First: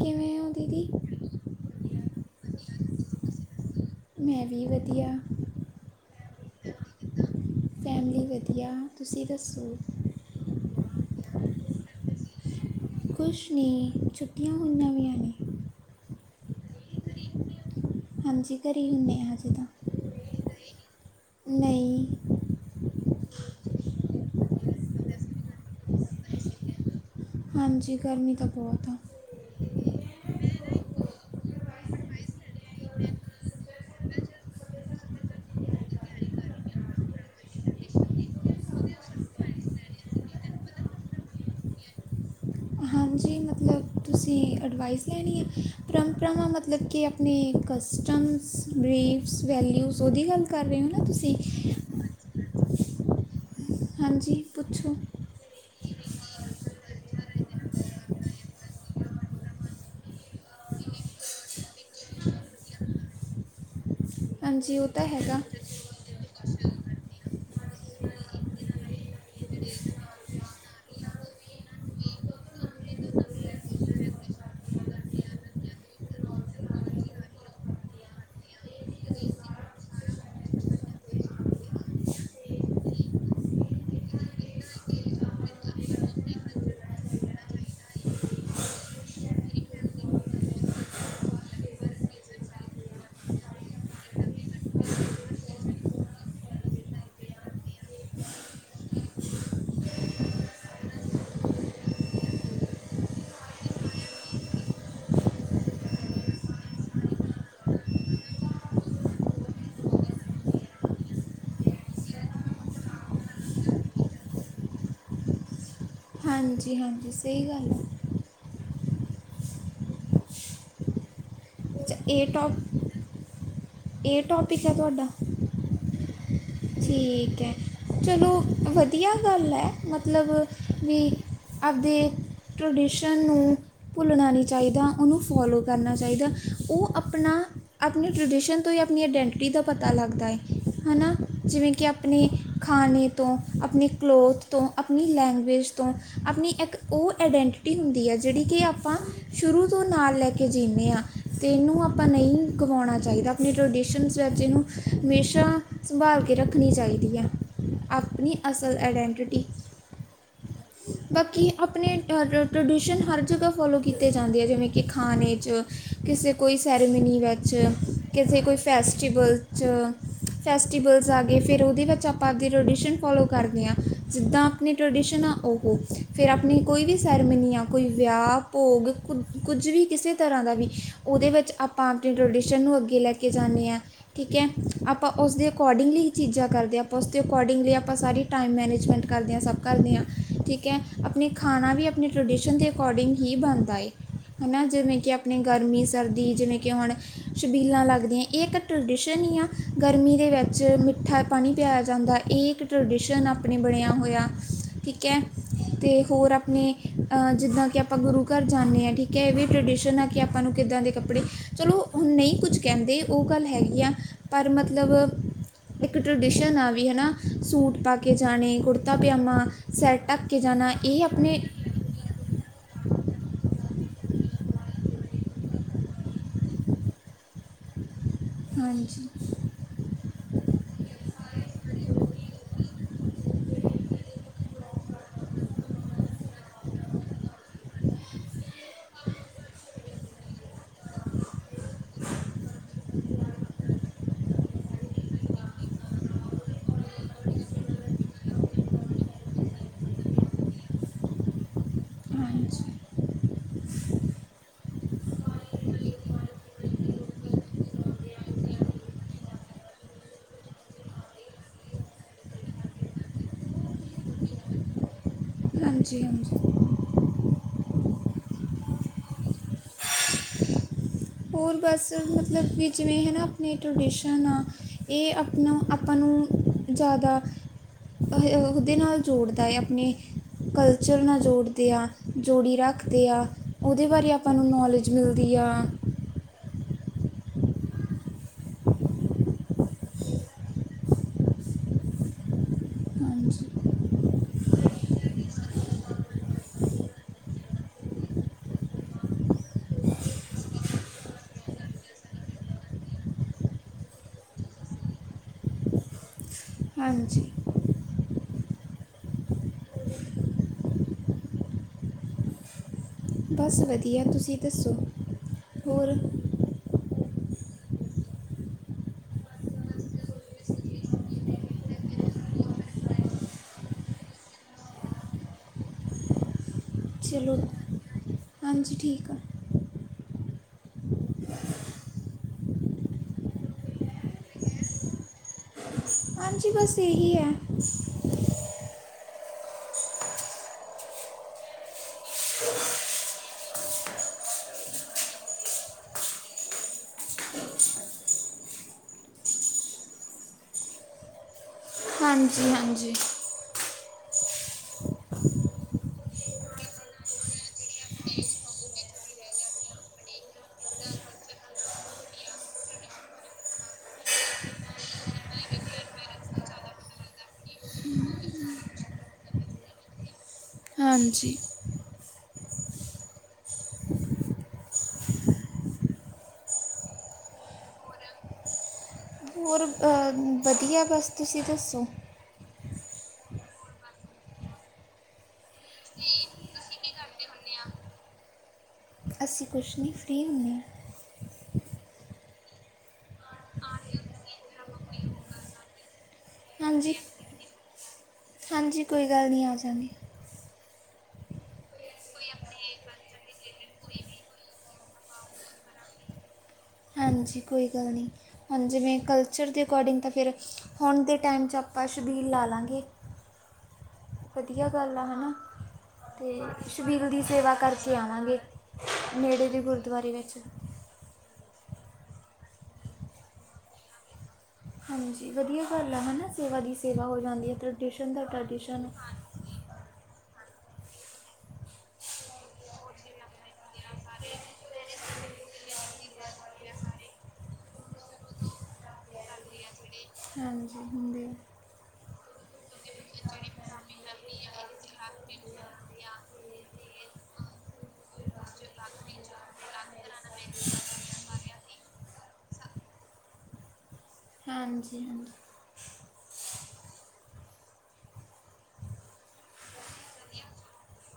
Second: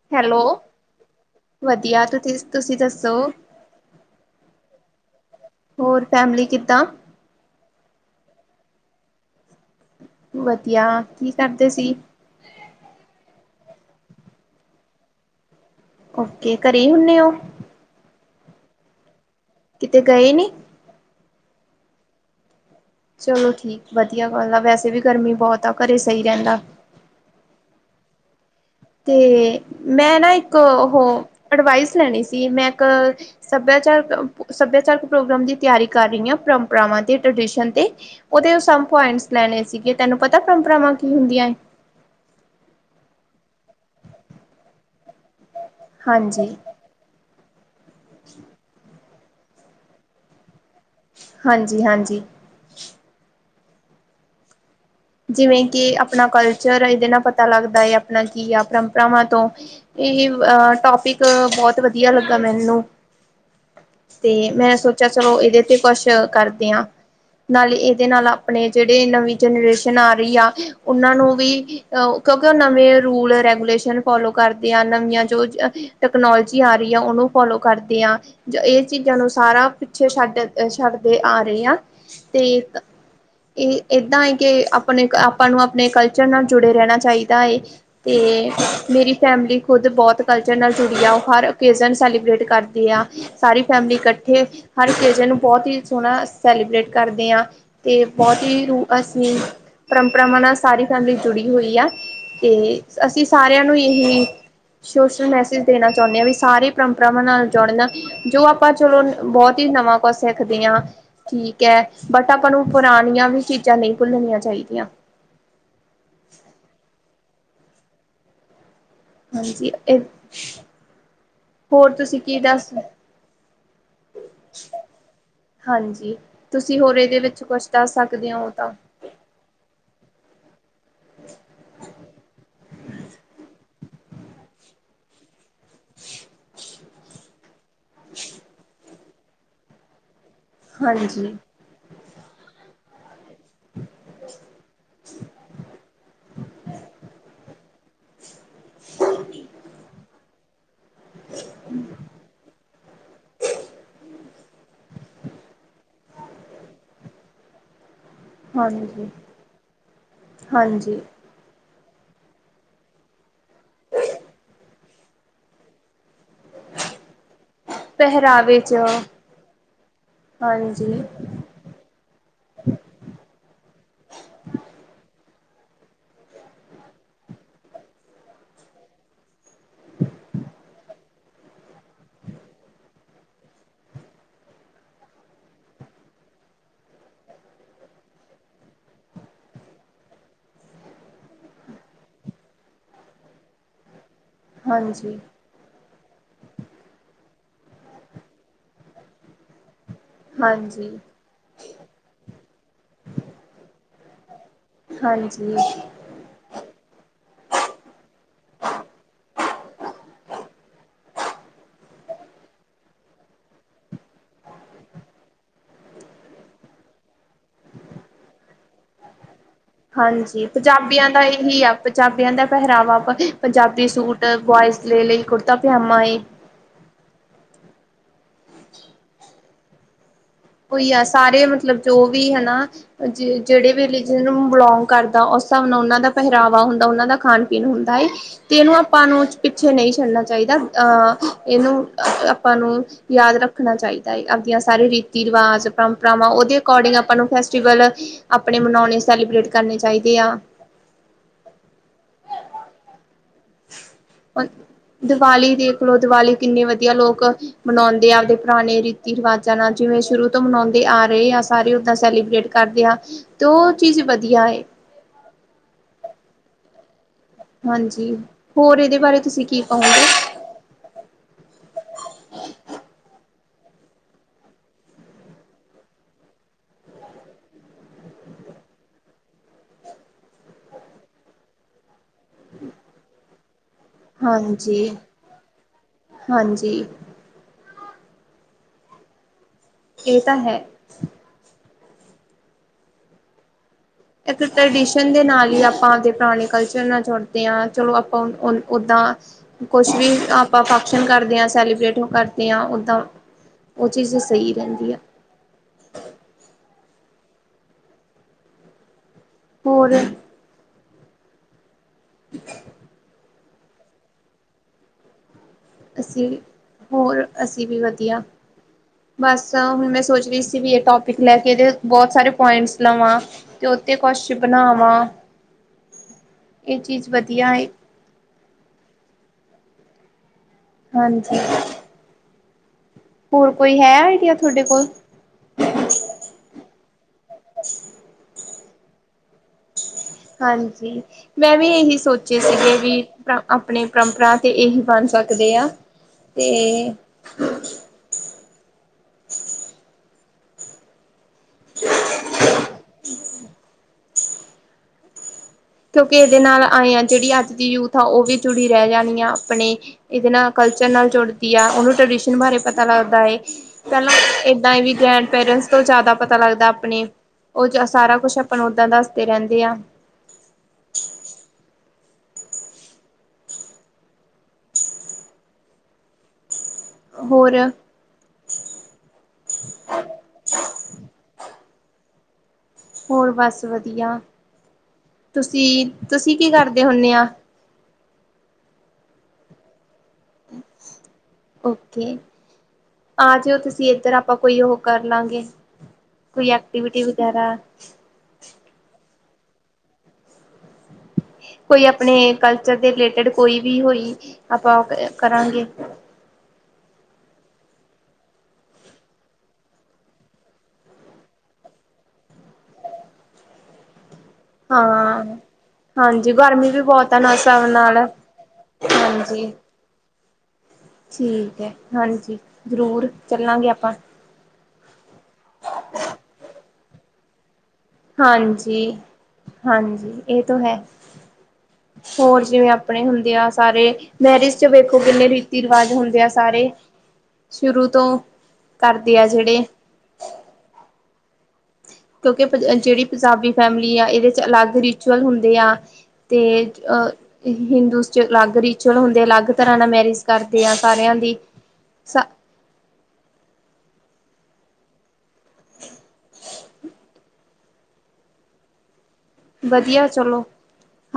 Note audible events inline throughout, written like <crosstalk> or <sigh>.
ਕਿਵੇਂ ਹੈਲੋ ਹੋ ਦੀਦੀ ਵਧੀਆ ਤੁਸੀਂ ਤੁਸੀਂ ਦੱਸੋ ਮੈਂ ਵੀ ਵਧੀਆ। ਹੋਰ ਫੈਮਲੀ ਕਿੱਦਾ? ਫੈਮਲੀ ਵਧੀਆ ਤੁਸੀਂ ਦੱਸੋ ਵਧੀਆ, ਕੀ ਕਰਦੇ ਸੀ? ਕੁਛ ਨੀ ਛੁੱਟੀਆਂ ਹੋਈਆਂ ਵੀਐ। ਓਕੇ, ਘਰੇ ਹੀ ਹੁੰਦੇ ਓ? ਹਾਂਜੀ, ਘਰੇ ਈ ਹੁੰਦੇ ਆ ਜੀ। ਕਿਤੇੇ ਗਏ ਨੀ? ਨਹੀਂ। ਚਲੋ ਠੀਕ ਵਧੀਆ ਗੱਲ ਆ, ਵੈਸੇ ਵੀ ਗਰਮੀ ਬੌਤ ਆ ਘਰੇ ਸਹੀ ਰੈੰਦਾ। ਹਾਂਜੀ, ਗਰਮੀ ਤਾ ਤੇ ਮੈਂ ਨਾ ਇੱਕ ਓਹ ਅਡਵਾਈਸ ਲੈਣੀ ਸੀ, ਮੈਂ ਇੱਕ ਸਭਿਆਚਾਰਕ ਸਭਿਆਚਾਰਕ ਪ੍ਰੋਗਰਾਮ ਦੀ ਤਿਆਰੀ ਕਰ ਰਈ ਆਂ। ਪਰੰਪਰਾਵਾਂ ਤੇ ਟ੍ਰੈਡੀਸਣ ਤੇ ਔਦੇ ਸਮ ਪੋਇੰਟਸ ਲੈਣੇ ਸੀਗੇ। ਤੈਨੂੰ ਪਤੈ, ਪਰੰਪਰਾਵਾਂ ਕੀ ਹੁੰਦੀਐ? ਐਂ। ਅ ਹਾਂ। ਜੀ ਮਤਲਬ ਤੁਸੀਂ ਐਡਵਾਈਸ ਲੈਣੀ ਐ, ਪਰੰਪਰਾਵਾਂ ਹਾਂਜੀ ਮਤਲਬ ਕਿ ਅਪਣੇ ਕਸਟਮਸ, ਬਰੀਫਸ, ਵੈਲਿਊਸ ਔਦੀ ਗੱਲ ਕਰ ਰੇ ਹੋ ਨਾ ਤੁਸੀਂ। ਹਾਂਜੀ ਹਾਂਜੀ ਹਾਂਜੀ, ਪੁੱਛੋ। ਜਿਵੇਂ ਕਿ ਆਪਣਾ ਕਲਚਰ ਇਦੇ ਨਾਲ ਪਤਾ ਲੱਗਦਾ ਏ ਅਪਣਾ ਕੀ ਆ ਪਰੰਪਰਾਵਾਂ ਤੋਂ। ਇਹ ਅ ਟੋਪਿਕ ਬੌਤ ਵਧੀਆ ਲੱਗਾ ਮੈਨੂੰ। ਤੇ ਮੈਂ ਹਾਂਜੀ ਉਹ ਤਾਂ ਸੋਚਿਆ ਹੈਗਾ ਚਲੋ ਇਹਦੇ ਤੇ ਕੋਛ ਕਰ ਤੇ ਹਾਂ, ਨਾਲੇ ਏਦੇ ਨਾਲ ਆਪਣੇ ਜੇੜੇ ਨਵੀਂ ਜੈਨਰੇਸ਼ ਤਨਾ ਰੀ ਆ ਉਨਾਂ ਨੂੰ ਵੀ ਅ ਕਿਉਂਕਿ ਔ ਨਵੇਂ ਰੂਲ ਰੈਗੂਲੇਸ਼ਨ ਫੋਲੋ ਕਰਦੇ ਆ। ਨਵੀਆਂ ਜੋ ਜ ਤਕਨੋਲੋਜੀ ਆ ਰੀ ਆ ਔਨੂੰ ਫੋਲੋ ਕਰਦੇ ਆ ਜੋ ਏ ਚੀਜ਼ਾਂ ਨੂੰ ਸਾਰਾ ਪਿੱਛੇ ਛੱਡ ਛੱਡਦੇ ਆ ਰਏ ਆ ਤੇ ਏਕ ਏਹ ਏਦਾਂ ਏ ਕੇ ਅਪ ਅਪਣੇ ਕ ਆਪਾਂ ਨੂੰ ਆਪਣੇ ਕਲਚਰ ਨਾਲ ਜੁੜੇ ਰੈਣਾ ਚਾਈਦਾ ਏ ਤੇ ਮੇਰੀ ਫੈਮਿਲੀ ਖੁਦ ਤੇ ਬੌਤ ਕਲਚਰ ਨਾਲ ਜੁੜੀ ਆ, ਔ ਹਰ ਔਕੇਜਨ ਸੈਲੀਬ੍ਰੇਟ ਕਰਦੀ ਆ ਸਾਰੀ ਫੈਮਲੀ ਇਕੱਠੇ ਹਰ ਹਰ ਔਕੇਜਨ ਨੂੰ ਬੌਤ ਈ ਸੋਣਾ ਸੈਲੀਬ੍ਰੇਟ ਕਰਦੇ ਆਂ ਤੇ ਬੌਤ ਹੀ ਰੂ ਅਸੀਂ ਪਰੰਪਰਾਵਾਂ ਨਾਲ ਸਾਰੀ ਫੈਮਲੀ ਜੁੜੀ ਹੋਈ ਆ, ਤੇ ਅਸੀਂ ਸਾਰਿਆਂ ਨੂੰ ਇਹੀ ਸੋਸ਼ਲ ਮੈਸੇਜ ਦੇਣਾ ਚੌਣੇ ਆਂ ਵਈ ਸਾਰੇ ਪਰੰਪਰਾਵਾਂ ਨਾਲ ਜੋੜੁਨ ਜੋ ਆਪਾਂ ਚਲੋ ਬੌਤ ਈ ਨਵਾਂ ਕੁਛ ਸਿੱਖਦੀ ਆਂ ਠੀਕ ਹੈ, ਬਟ ਆਪਾਂ ਨੂੰ ਪੁਰਾਣੀਆਂ ਵੀ ਚੀਜ਼ਾਂ ਨਹੀਂ ਭੁੱਲਣੀਆਂ ਚਾਹੀਦੀ। ਯਾਂ। ਹਾਂਜੀ ਹਾਂਜੀ, ਸਹੀ ਗੱਲ ਐ। ਹਾਂਜੀ ਏ ਹੋਰ ਅੱਛਾ ਤੁਸੀਂ ਇਹ ਕੀ ਦੱਸ--ਹਾਂਜੀ। ਟੌਪ ਇਹ ਟੌਪਿਕ ਹੈ ਤੁਹਾਡਾ ਠੀਕ ਹੈ, ਚਲੋ ਤਾਂ ਵਧੀਆ ਗੱਲ ਐ। ਮਤ ਮਤਲਬ ਵੀ ਆਪਦੇ ਟ੍ਰਡੀਸ਼ਨ ਨੂੰ ਭੁੱਲਣਾ ਨਹੀਂ ਚਾਈਦਾ, ਉਨੂੰ ਫੌਲੋ ਕਰਨਾ ਚਾਈਦੈ। ਉਹ ਅਪਣਾ ਅਪਣੀ ਟ੍ਰਡੀਸ਼ਨ ਤੋਂ ਹੀ ਅਪਣੀ ਐਡੈਂਟਿਟੀ ਦਾ ਪਤਾ ਲੱਗਦਾ ਏ। ਹਾਂਜੀ। ਜਿਵੇਂ ਕਿ ਆਪਣੇ ਖਾਣੇ ਤੋਂ, ਅਪਣੀ ਕਲੋਥ ਤੋਂ, ਅਪਣੀ ਲੈਂਗੁਏਜ ਤੋਂ, ਅਪਣੀ ਐਕ ਔਰ ਐਡੈਂਟ ਟੀ ਹੁੰਦੀ ਐ, ਜੇੜੀ ਕਿ ਆਪਾਂ ਸ਼ੁਰੂ ਤੋਂ ਨਾਲ ਲੈ ਕੇ ਜੀਣੇ ਆਂ। ਤੇ ਇਨੂੰ ਆਪਾਂ ਨਹੀਂ ਗਵਾਉਣਾ ਚਾਈਦਾ ਅਪਣੀ ਟ੍ਰੈਡੀਸ਼ਨਸ ਵੈਜੇ ਨੂੰ ਹਮੇਸ਼ਾ ਸੰਭਾਲ ਕੇ ਰੱਖਣੀ ਚਾਈਦੀ ਐ। ਆਪਣੀ ਅਸਲ ਹਾਂਜੀ ਐਡੰਟਿਟੀ ਹਾਂਜੀ। ਆਪਣੇ ਟ-ਟ-ਟ੍ਰਡੀਸ਼ਨ ਹਰ ਜਗ੍ਹਾ ਫੋਲੋ ਕੀਤੇ ਜਾਂਦੇ ਐ, ਜੈਵੇਂ ਕਿ ਖਾਣੇ 'ਚ ਕਿਸੇ ਕੋਈ ਸੈਰੇਮਨੀ ਵੈਚ ਕਿਸੇ ਕੋਈ ਪਹਿਰਾਵੇ 'ਚ ਫੈਸਟੀਵਲ 'ਚ। ਹਾਂਜੀ ਫੈਸਟੀਵਲਸ ਆਗੇ, ਫੇਰ ਓਹਦੇ ਵੇੱਚ ਆਪਾਂ ਆਗੇ ਟ੍ਰੈਡੀਸ਼ਨ ਫੋਲੋ ਕਰਦੇ ਆਂ, ਜਿੱਦਾਂ ਅਪਣੀ ਟ੍ਰੈਡੀਸ਼ਨ ਫਿਰ ਆਪਣੀ ਕੋਈ ਵੀ ਸੈਰੇਮਨੀ ਆ ਕੋਈ ਵਿਆਹ ਭੋਗ ਕੁ ਕੁੱਝ ਵੀ ਕਿਸੇ ਤਰ੍ਹਾਂ ਦਾ ਵੀ ਉਹਦੇ ਵਿੱਚ ਆਪਾਂ ਆਪਣੀ ਟਰਡੀਸ਼ਨ ਨੂੰ ਅੱਗੇ ਲੈ ਕੇ ਜਾਂਨੇ ਹਾਂ ਠੀਕ ਹੈ ਆਪਾਂ ਉਸਦੇ- ਅਕੋਡਿੰਗਲੀ ਚੀਜ਼ਾਂ ਕਰਦੇ ਹਾਂ ਆਪਾਂ ਉਸਦੇ ਅਕੋਡਿੰਗਲੀ ਆਪਾਂ ਸਾਰੀ ਟਾਈਮ ਮੈਨੇਜਮੈਂਟ ਕਰਦੇ ਹਾਂ ਸਭ ਕਰਦੇ ਹਾਂ ਠੀਕ ਹੈ ਆਪਣੇ ਖਾਣਾ ਵੀ ਆਪਣੇ ਟਰਡੀਸ਼ਨ ਦੇ ਅਕੋਰਡਿੰਗ ਹੀ ਬਣਦਾ ਏ ਹਨਾ ਜਿਵੇਂ ਕਿ ਹਾਂਜੀ ਆਪਣੀ ਗਰਮੀ ਸਰਦੀ ਜਿਵੇਂ ਕਿ ਹੁਣ ਛਬੀਲਾਂ ਲੱਗਰੀਆਂ ਇਹ ਇੱਕ ਟਰਡੀਸ਼ਨ ਹੀ ਆ ਗਰਮੀ ਦੇ ਵਿੱਚ ਹਾਂਜੀ ਮਿੱਠਾ ਪਾਣੀ ਪਿਆਇਆ ਜਾਂਦਾ ਇਹ ਇੱਕ ਟਰਡੀਸ਼ਨ ਆਪਣੇ ਬਣਿਆ ਹੋਇਆ ਠੀਕ ਹੈ ਹਾਂਜੀ ਤੇ ਹੋਰ ਆਪਣੇ ਜਿੱਦਾਂ ਕਿ ਆਪਾਂ ਗੁਰੂ ਘਰ ਜਾਂਦੇ ਹਾਂ ਠੀਕ ਹੈ ਵੀ ਟ੍ਰਡੀਸ਼ਨ ਆ ਕਿ ਆਪਾਂ ਨੂੰ ਕਿੱਦਾਂ ਦੇ ਕੱਪੜੇ ਚਲੋ ਹੁਣ ਨਹੀਂ ਕੁੱਝ ਕਹਿੰਦੇ ਉਹ ਗੱਲ ਹੈਗੀ ਆ ਪਰ ਮਤਲਬ ਇੱਕ ਟਰਡੀਸ਼ਨ ਆ ਵੀ ਹਨਾ ਸੂਟ ਪਾ ਕੇ ਜਾਣੇ ਕੁੜਤਾ ਪਯਾਮਾ ਹਾਂਜੀ ਪੰਜਾਬੀਆਂ ਦਾ ਇਹੀ ਆ ਪੰਜਾਬੀਆਂ ਦਾ ਪਹਿਰਾਵਾ ਪੰਜਾਬੀ ਸੂਟ ਬੋਇਂਸ ਲ ਲਈ ਕੁੜਤਾ ਪਜਾਮਾ ਏ ਹਾਂਜੀ ਹੋਈ ਆ ਸਾਰੇ ਮਤਲਬ ਜੋ ਵੀ ਹਨਾ ਜਿਹੜੇ ਵੀ ਰਲੀਜਨ ਨੂੰ ਬਿਲੋਂਗ ਕਰਦਾ ਉਹਨਾਂ ਦਾ ਪਹਿਰਾਵਾ ਹੁੰਦਾ ਉਹਨਾਂ ਦਾ ਖਾਣ ਪੀਣ ਹੁੰਦਾ ਏਂ ਤੇ ਇਹਨੂੰ ਆਪਾਂ ਨੂੰ ਪਿੱਛੇ ਨਹੀਂ ਛੱਡਨਾ ਚਾਹੀਦਾ ਾ ਅਹ ਇਹਨੂੰ ਆਪਾਂ ਨੂੰ ਯਾਦ ਰੱਖਣਾ ਚਾਹੀਦਾ ਏ ਆਪਦੀ ਸਾਰੀ ਰੀ ਰਿਵਾਜ਼ ਪਰੰਪਰਾਵਾਂ ਉਹਦੇ ਅਕੋਰਡਿੰਗ ਆਪਾਂ ਨੂੰ ਫੈਸਟੀਵਲ ਆਪਣੇ ਮਨਾਉਣੇ ਸੈਲੀਬ੍ਰੇਟ ਕਰਨੇ ਚਾਹੀਦੇ <inaudible> ਹਾਜੀਂ ਉਹ <inaudible> ਦੀਵਾਲੀ ਦੇਖ ਲੋ ਦੀਵਾਲੀ ਕਿੰਨੀ ਵਧੀਆ ਲੋਕ ਮਨਾਓਦੇ ਆ ਆਪਦੇ ਪੁਰਾਣੇ ਰੀਤੀ ਰਿਵਾਜ਼ਾਂ ਨਾਲ ਵੇਂ ਸ਼ੁਰੂ ਤੋਂ ਮਨਾਉਂਦੇ ਆ ਰਹੇ ਆ ਸਾਰੇ ਓਦਾਂ ਸੈਲੀਬ੍ਰੇਟ ਕਰਦੇ ਆ ਤੇ ਉਹ ਚੀਜ਼ ਵਧੀਆ ਏ <inaudible> ਹਾਂਜੀ, ਹਾਂਜੀ ਹਾਂਜੀ ਹੋਰ ਇਹਦੇ ਬਾਰੇ ਤੁਸੀਂ ਕੀ ਕਹੋਗੇ ਹੋਰ ਬਸ ਮਤਲਬ ਕਿ ਜਿਵੇਂ ਹੈ ਨਾ ਆਪਣੇ ਟਰਡੀਸ਼ਨ ਆ ਇਹ ਅਪਣਾ ਅਪਾਂ ਨੂੰ ਜ਼ਿਆਦਾ ਉਹਦੇ ਨਾਲ ਜੋੜਦਾ ਏ ਆਪਣੇ ਕਲਚਰ ਨਾਲ ਜੋੜਦੇ ਹਾਂ ਜੋੜੀ ਰੱਖਦੇ ਆ ਉਹਦੇ ਬਾਰੇ ਅਪਾਂ ਨੂੰ ਹਾਂਜੀ ਨੌਲੇਜ ਮਿਲਦੀ ਆ ਜੀ ਏ ਤਾ ਹੈ ਹਾਂਜੀ ਇੱਕ ਟ੍ਰਡੀਸ਼ਨ ਦੇ ਨਾਲ ਹੀ ਅਪਾਂ ਜਿੱਦਾ ਪੁਰਾਣੇ ਕਲਚਰ ਨਾਲ ਜੁੜਦੇ ਹਾਂ ਚਲੋ ਆਪਾਂ ਓਦਾਂ ਕੁਛ ਵੀ ਆਪਾਂ ਫੰਕਸ਼ਨ ਕਰਦੇ ਹਾਂ ਸੈਲੀਬ੍ਰੇਟ ਨੁ ਕਰਦੇ ਹਾਂ ਓਦਾਂ ਉਹ ਚੀਜ਼ ਸਹੀ ਰਹਿੰਦੀ ਆ ਹਾਂਜੀ- ਹੋਰ <inaudible> ਬਸ ਵਧੀਆ ਤੁਸੀਂ ਦੱਸੋ ਹੋਰ ਅਸੀਂ ਹੋਰ ਅਸੀਂ ਵੀ ਵਧੀਆ ਬਸ ਹੁਣੇ ਸੋਚ ਰਹੀ ਸੀ ਵੀ ਇਹ ਟੋਪਿਕ ਲੈ ਕੇ ਇਹਦੇ ਬਹੁਤ ਸਾਰੇ ਪੁਆਟਿਂਸ ਲਵਾਂ ਤੇ ਤੇ ਕੁਛ ਬਣਾਵਾਂ ਐ ਚੀਜ਼ ਚਲੋ ਵਧੀਆ ਏ ਹਾਂਜੀ ਠੀਕ ਆ ਹਾਂਜੀ <inaudible> ਹੋਰ ਕੋਈ ਹੈ ਆਈਡੀਆ ਤੁਹਾਡੇ ਕੋਲ ਹਾਂਜੀ ਬਸ ਇਹੀ ਹੈ ਹਾਂਜੀ ਮੈਂ ਵੀ ਇਹੀ ਸੋਚੇ ਸੀਗੇ ਵੀ ਆਪਣੇ ਪਰੰਪਰਾ ਤੇ ਇਹੀ ਬਣ ਸਕਦੇ ਆ ਤੇ ਹਾਂਜੀ, ਹਾਂਜੀ ਕਿਉਂਕਿ ਇਹਦੇ ਨਾਲ ਆਏ ਆ ਜਿਹੜੀ ਅੱਜ ਦੀ ਯੂਥ ਆ ਉਹ ਵੀ ਜੁੜੀ ਰਹਿ ਜਾਣੀ ਆ ਆਪਣੇ ਇਹਦੇ ਨਾਲ ਕਲਚਰ ਨਾਲ ਜੁੜਦੀ ਆ ਉਹਨੂੰ ਟਰਡੀਸ਼ਨ ਬਾਰੇ ਪਤਾ ਲੱਗਦਾ ਏ ਪਹਿਲਾਂ ਦਾਂ ਹੀ ਵੀ ਗ੍ਰੈਂਡ ਪੇਰੈਂਟਸ ਸਭ ਤੋਂ ਜ਼ਿਆਦਾ ਪਤਾ ਲੱਗਦਾ ਆਪਣੇ ਉਹ ਸਾਰਾ ਕੁਛ ਆਪਾਂ ਨੂੰ ਦੱਸਦੀ ਰਹਿੰਦੇ ਆ ਹਾਂਜੀ ਹੋਰ ਹੋਰ ਵਧੀਆ ਬਸ ਤੁਸੀਂ ਦੱਸੋ ਹੋਰ ਬਸ ਵਧੀਆ ਤੁਸੀਂ ਤੁਸੀਂ ਕੀ ਕਰਦੇ ਹੁੰਦੇ ਆ ਅਸੀਂ ਕੁਛ ਨਹੀਂ ਫ੍ਰੀ ਹੁੰਦੇ ਹਾਂ ਓਕੇ ਆ ਜਾਇਓ ਤੁਸੀਂ ਏਧਰ ਆਪਾਂ ਕੋਈ ਉਹ ਕਰ ਲਾਂਗੇ ਕੋਈ ਹਾਂਜੀ ਐਕਟੀਵਿਟੀ ਵਗੈਰਾ ਹਾਂਜੀ ਕੋਈ ਗੱਲ ਨਹੀਂ ਆ ਜਾਂਗੇ <unintelligible> <inaudible> ਕੋਈ ਆਪਣੇ ਕਲਚਰ ਦੇ ਰਿਲੇਟਿਡ ਕੋਈ ਵੀ ਹੋਈ ਆਪਾਂ ਕਰਾਂਗੇ ਹਾਂਜੀ ਕੋਈ ਗੱਲ ਨਹੀਂ ਹਾਂ ਜਿਵੇਂ ਕਲਚਰ ਦੇ ਅਕੋਡਿੰਗ ਤਾਂ ਫਿਰ ਹੁਣ ਦੇ ਟਾਈਮ 'ਚ ਆਪਾਂ ਚਬੀਲ ਲਾ ਲਾਂਗੇ <inaudible> ਵਧੀਆ ਗੱਲ ਆ ਹੈ ਹਾਂ ਨਾ ਹਾਂਜੀ ਅਤੇ ਗਰਮੀ ਵੀ ਸ਼ਬੀਲ ਬਹੁਤ ਆ ਦੀ ਨਾ ਸੇਵਾ ਹਿਸਾਬ ਕਰਕੇ ਨਾਲ ਆਵਾਂਗੇ ਨੇੜੇ ਹਾਂਜੀ ਦੇ ਗੁਰਦੁਆਰੇ ਵਿੱਚ ਠੀਕ ਹੈ ਹਾਂਜੀ ਜ਼ਰੂਰ ਚੱਲਾਂਗੇ ਆਪਾਂ ਹਾਂਜੀ ਵਧੀਆ ਗੱਲ ਹੈ ਹੈ ਨਾ ਸੇਵਾ ਦੀ ਸੇਵਾ ਹੋ ਜਾਂਦੀ ਹੈ ਇੱਧਰ ਹਾਂਜੀ ਹਾਂਜੀ ਇਹ ਤੋਂ ਹੈ ਹੋਰ ਜਿਵੇਂ ਆਪਣੇ ਹੁੰਦੇ ਆ ਸਾਰੇ ਮੈਰਿਜ ਚ ਵੇਖੋ ਕਿੰਨੇ ਰੀਤੀ ਰਿਵਾਜ਼ ਹੁੰਦੇ ਆ ਸਾਰੇ ਸ਼ੁਰੂ ਤੋਂ ਕਰਦੇ ਆ ਜਿਹੜੇ ਹਾਂਜੀ ਹੁੰਦੇ ਆ। ਕਿਉਂਕਿ ਜਿਹੜੀ ਪੰਜਾਬੀ ਫੈਮਿਲੀ ਆ ਇਹਦੇ ਚ ਅਲੱਗ ਰਿਚੁਲ ਹੁੰਦੇ ਆ ਤੇ ਅਹ ਹਿੰਦੂਸ ਚ ਅਲੱਗ ਰਿਚੁਅਲ ਹੁੰਦੇ ਅਲੱਗ ਤਰ੍ਹਾਂ ਨਾਲ ਮੈਰਿਜ ਕਰਦੇ ਆ ਸਾਰਿਆਂ ਦੀ <inaudible> ਹਾਂਜੀ ਹਾਂਜੀ ਵਧੀਆ ਚਲੋ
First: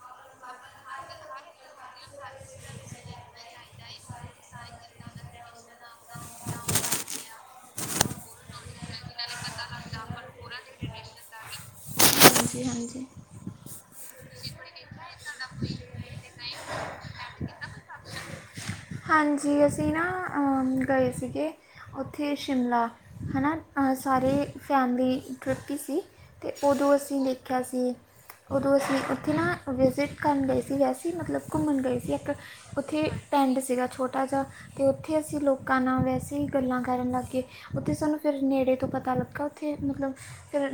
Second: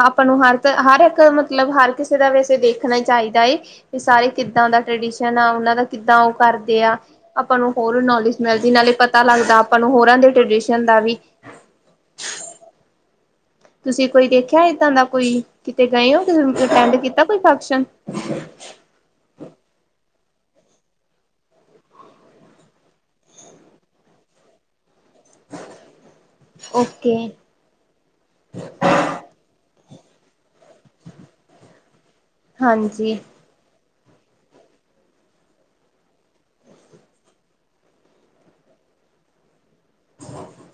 ਆਪਾਂ ਨੂੰ ਹਰ ਹਰ ਇੱਕ ਮਤਲਬ ਹਰ ਕਿਸੇ ਦਾ ਵੈਸੇ ਦੇਖਣਾ ਚਾਹੀਦਾ ਹੈ ਵੀ ਸਾਰੇ ਕਿੱਦਾਂ ਦਾ ਟਡੀ ਆ ਉਹਨਾਂ ਦਾ ਕਿੱਦਾਂ ਉਹ ਕਰਦੇ ਆ ਆਪਾਂ ਨੂੰ ਹੋਰ ਨੌਲੇਜ ਮਿਲਦੀ ਇਹ ਨਾਲੇ ਪਤਾ ਲੱਗਦਾ ਆਪਾਂ ਨੂੰ ਹੋਰਾਂ ਦੇ ਟ੍ਰਡੀਸ਼ਨ ਦਾ ਵੀ ਹਾਂਜੀ ਹਾਂਜੀ ਹਾਂਜੀ ਤੁਸੀਂ ਕੋਈ ਦੇਖਿਆ ਏਦਾਂ ਦਾ ਕੋਈ ਕਿਤੇ ਗਏ ਹੋ ਅਟੈਂਡ ਕੀਤਾ ਕੋਈ ਫੰਕਸ਼ਨ ਹਾਂਜੀ ਅਸੀਂ ਨਾ ਗਏ ਸੀਗੇ ਉੱਥੇ ਸ਼ਿਮਲਾ ਹੈ ਨਾ ਸਾਰੇ ਫੈਮਲੀ ਟਰੁਪੀ ਸੀ ਅਤੇ ਉਦੋਂ ਓਕੇ। ਅਸੀਂ ਦੇਖਿਆ ਸੀ ਉਦੋਂ ਅਸੀਂ ਉੱਥੇ ਨਾ ਵਿਜ਼ਿਟ ਕਰਨ ਗਏ ਸੀ ਵੈਸੇ ਮਤਲਬ ਘੁੰਮਣ ਗਏ ਸੀ ਇੱਕ ਉੱਥੇ ਹਾਂਜੀ, ਟੈਂਡ ਸੀਗਾ ਛੋਟਾ ਜਿਹਾ ਅਤੇ ਉੱਥੇ ਅਸੀਂ ਲੋਕਾਂ ਨਾਲ ਵੈਸੇ ਹੀ ਗੱਲਾਂ ਕਰਨ ਲੱਗ ਗਏ ਉੱਥੇ ਸਾਨੂੰ ਫਿਰ ਨੇੜੇ ਤੋਂ ਪਤਾ ਲੱਗਗਾ ਉੱਥੇ ਮਤਲਬ ਫਿਰ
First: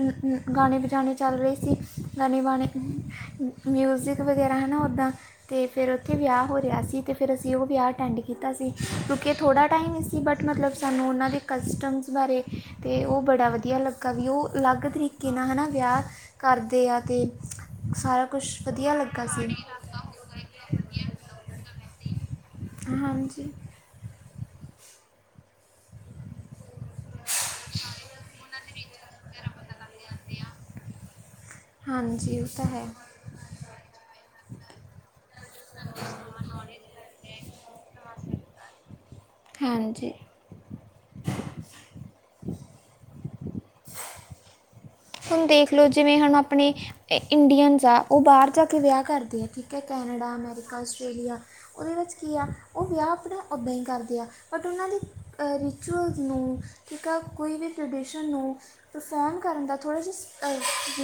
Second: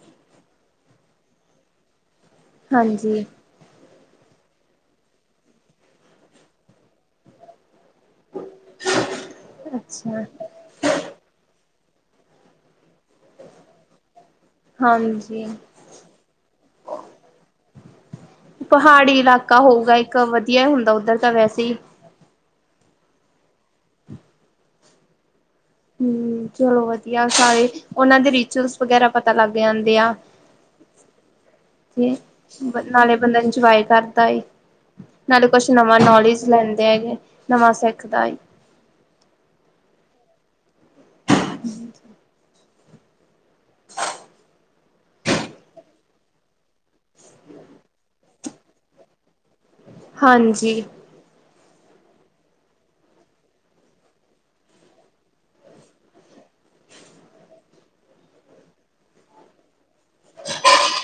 ਗਾਣੇ ਵਜਾਣੇ ਚੱਲ ਰਹੇ ਸੀ। ਗਣੇ ਮਣੀ ਹਾਂਜੀ, ਮਿਊਜ਼ਿਕ ਵਗੈਰਾ ਹੈ ਨਾ ਉੱਦਾਂ ਤੇ ਫਿਰ ਉੱਥੇ ਵਿਆਹ ਹੋ ਰਿਹਾ ਸੀ ਤੇ ਫਿਰ ਅਸੀਂ ਉਹ ਵਿਆਹ ਅਟੈਂਡ ਕੀਤਾ ਸੀ ਕਿਉਂਕਿ ਥੋੜ੍ਹਾ ਟਾਈਮ ਨਹੀਂ ਸੀ ਅੱਛਾ, ਬਟ ਮਤਲਬ ਸਾਨੂੰ ਉਹਨਾਂ ਦੇ ਕਸਟਮਸ ਬਾਰੇ ਅਤੇ ਉਹ ਬੜਾ ਵਧੀਆ ਲੱਗਾ ਵੀ ਉਹ ਅਲੱਗ ਤਰੀਕੇ ਹਾਂਜੀ। ਨਾਲ ਹੈ ਨਾ ਵਿਆਹ ਕਰਦੇ ਆ ਅਤੇ ਪਹਾੜੀ ਇਲਾਕਾ ਹੋਊਗਾ ਇੱਕ ਵਧੀਆ ਹੁੰਦਾ ਉੱਧਰ ਤਾਂ ਵੈਸੇ ਹੀ ਹਾਂਜੀ ਹਮ ਚਲੋ ਵਧੀਆ ਸਾਰੇ ਉਹਨਾਂ ਦੇ ਰਿਚੁਅਲਸ ਵਗੈਰਾ ਪਤਾ ਲੱਗ ਜਾਂਦੇ ਆ। ਤੇ ਹਾਂਜੀ ਉਹ ਤਾਂ ਹੈ ਨਾਲੇ ਬੰਦਾ ਇੰਜੋਏ ਕਰਦਾ ਨਾਲੇ ਕੁਛ ਨਵਾਂ ਨੌਲੇਜ ਲੈਂਦੇ ਹੈਗੇ ਨਵਾਂ ਸਿੱਖਦਾ ਏ। ਹਾਂਜੀ ਹੁਣ ਦੇਖ ਲਓ ਜਿਵੇਂ ਹੁਣ ਆਪਣੇ ਇੰਡੀਅਨਸ ਆ ਉਹ ਬਾਹਰ ਜਾ ਕੇ ਵਿਆਹ ਕਰਦੇ ਆ। ਕ ਕੈਨੇਡਾ ਅਮਰੀਕਾ ਹਾਂਜੀ, ਆਸਟੇਲੀਆ ਉਹਦੇ ਵਿੱਚ ਕੀ ਆ ਉਹ ਵਿਆਹ ਆਪਣਾ ਉਦਾਂ ਹੀ ਕਰਦੇ ਆ ਬਟ ਉਹਨਾਂ ਦੀ ਰਿਚੁਅਲ ਨੂੰ ਠੀਕ ਹੈ ਕੋਈ ਵੀ ਟ੍ਰਡੀਸ਼ਨ ਨੂੰ ਪਰਫੋਰਮ ਕਰਨ ਦਾ ਥੋੜ੍ਹਾ ਜਿਹਾ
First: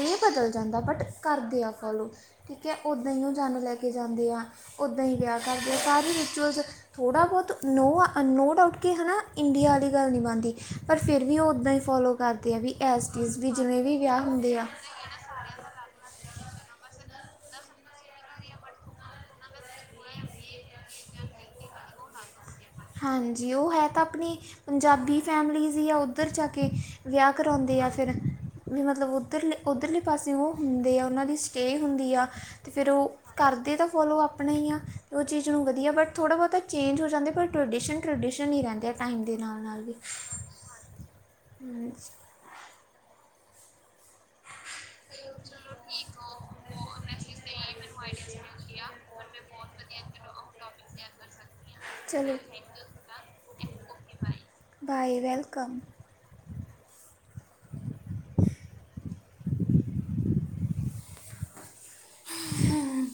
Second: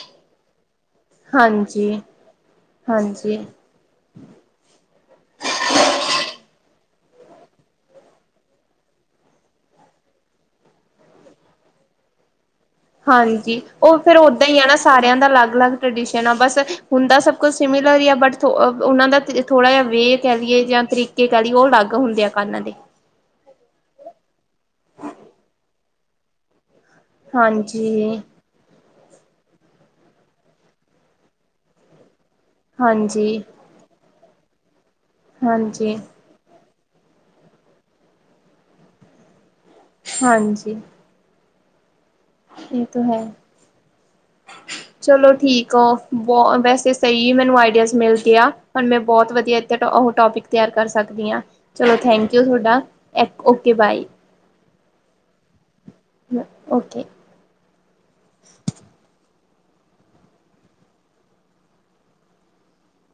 ਨਹੀਂ ਬਦਲ ਜਾਂਦਾ ਬਟ ਕਰਦੇ ਆ ਹਾਂਜੀ, ਫੋਲੋ ਠੀਕ ਹੈ ਉੱਦਾਂ ਹੀ ਉਹ ਜ ਹਾਂਜੀ। ਜੰਜ ਲੈ ਕੇ ਜਾਂਦੇ ਆ ਉੱਦਾਂ ਹੀ ਵਿਆਹ ਕਰਦੇ ਆ। ਰਿਚੂਅਲਸ ਥੋੜ੍ਹਾ ਬਹੁਤ ਨੋ ਨੋ ਡਾਊਟ ਕਿ ਹੈ ਨਾ ਇੰਡੀਆ ਵਾਲੀ ਗੱਲ ਨਹੀਂ ਬਣਦੀ ਪਰ ਫਿਰ ਵੀ ਉਹ ਉੱਦਾਂ ਹੀ ਫ ਫੋਲੋ ਕਰਦੇ ਹਾਂ ਵੀ ਇਸ ਚੀਜ਼ <unintelligible> ਉਹ ਫੇਰ ਉਓਦਾਂ ਹੀ ਆ ਨਾ ਸਾਰਿਆਂ ਦਾ ਅਲੱਗ ਅਲੱਗ ਟਰਡੀਸ਼ਨ ਆ ਬਸ ਹੁੰਦਾ ਸਭ ਕੁਛ ਸਿਮਲਰ ਹੀ ਆ ਬਟ ਉਹਨਾਂ ਦਾ ਥੋੜਾ ਜਿਹਾ ਵੇ ਕਹਿ ਲਈਏ ਜਾਂ ਤਰੀਕੇ ਕਹਿ ਲਈਏ ਬ ਅਲੱਗ ਹੁੰਦੇ ਆ ਕੰਨਾਂ ਦੇ ਹਾਂਜੀ ਉਹ ਹੈ ਤਾਂ ਆਪਣੀ ਪੰਜਾਬੀ ਫੈਮਲੀਜ਼ ਹੀ ਆ ਉੱਧਰ ਜਾ ਕੇ ਵਿਆਹ ਕਰਵਾਉਂਦੀ ਆ ਫਿਰ ਹਾਂਜੀ, ਵੀ ਮਤਲਬ ਮਤਲਬ ਉੱਧਰਲੇ ਉੱਧਰਲੇ ਪਾਸੇ ਉਹ ਹੁੰਦੇ ਆ ਉਹਨਾਂ ਦੀ ਸਟੇਅ ਹੁੰਦੀ ਆ। ਤੇ ਫਿਰ ਉਹ ਹਾਂਜੀ, ਕਰਦੇ ਤਾਂ ਫੋਲੋ ਆਪਣੇ ਹੀ ਆ ਉਹ ਚੀਜ਼ ਨੂੰ ਵਧੀਆ ਹਾਂਜੀ, ਬਟ ਥੋੜ੍ਹਾ ਬਹੁਤਾ ਚੇਂਜ ਹੋ ਜਾਂਦੇ ਪਰ ਟਰਡੀਸ਼ਨ ਟਰਡੀਸ਼ਨ ਹੀ ਰਹਿੰਦੇ ਆ ਟਾਈਮ ਦੇ ਨਾਲ ਨਾਲ ਵੀ ਹਾਂਜੀ ਹਮ ਇਹ ਤਾਂ ਹੈ ਚਲੋ ਠੀਕ ਆ ਬਹੁ ਵੈਸੇ ਸਹੀ ਮੈਨੂੰ ਆਈਡੀਆਜ਼ ਮਿਲ ਗ ਆ ਹੁਣ ਮੈਂ ਬਹੁਤ ਵਧੀਆ। ਉਹ ਟੋਪਿਕ ਤਿਆਰ ਕਰ ਸਕਦੀ ਹਾਂ ਚਲੋ ਥੈਂਕ ਯੂ ਤੁਹਾਡਾ okay bye. Bye welcome okay ਹਮ